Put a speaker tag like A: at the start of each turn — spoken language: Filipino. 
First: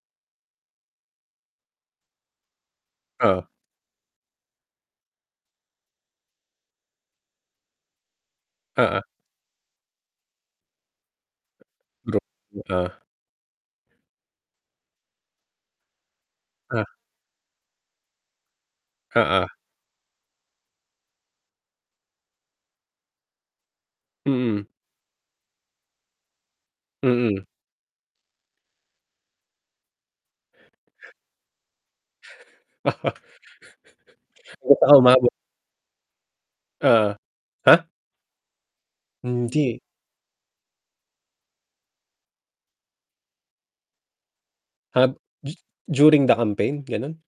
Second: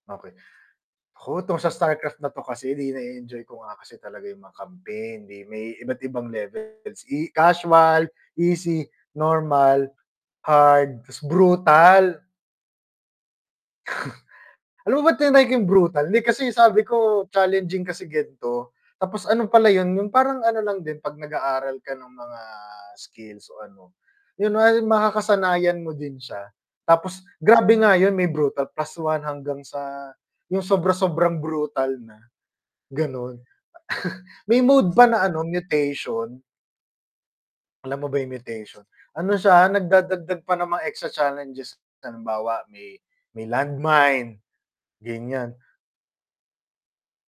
A: Okey oh, 'tong sa Starcraft na 'to kasi di
B: Oh.
A: na-e-enjoy ko nga kasi talaga yung mga campaign di may iba't ibang levels i casual, easy,
B: Oo.
A: normal, hard, brutal.
B: [unintelligible] Ah.
A: Alam mo ba tinry ko yung brutal hindi kasi sabi
B: Ah.
A: ko challenging kasi gan'to tapos
B: Oo.
A: ano pala yun, yung parang ano lang din 'pag nag-aaral ka ng mga skills o ano, yun
B: Mm.
A: nga makakasanayan mo din siya, tapos
B: Mm.
A: grabe nga yun may brutal plus 1 hanggang sa yung sobra-sobrang brutal na, gano'n. May
B: Kahit
A: mode
B: ako
A: pa na
B: umabot.
A: ano mutation.
B: Oh, ha?
A: Alam mo ba yung mutation, ano siya
B: Hindi.
A: nagdadagdag pa ng mga extra challenges halimbawa may may land mine
B: Ah, du
A: ganyan.
B: during the campaign ganun.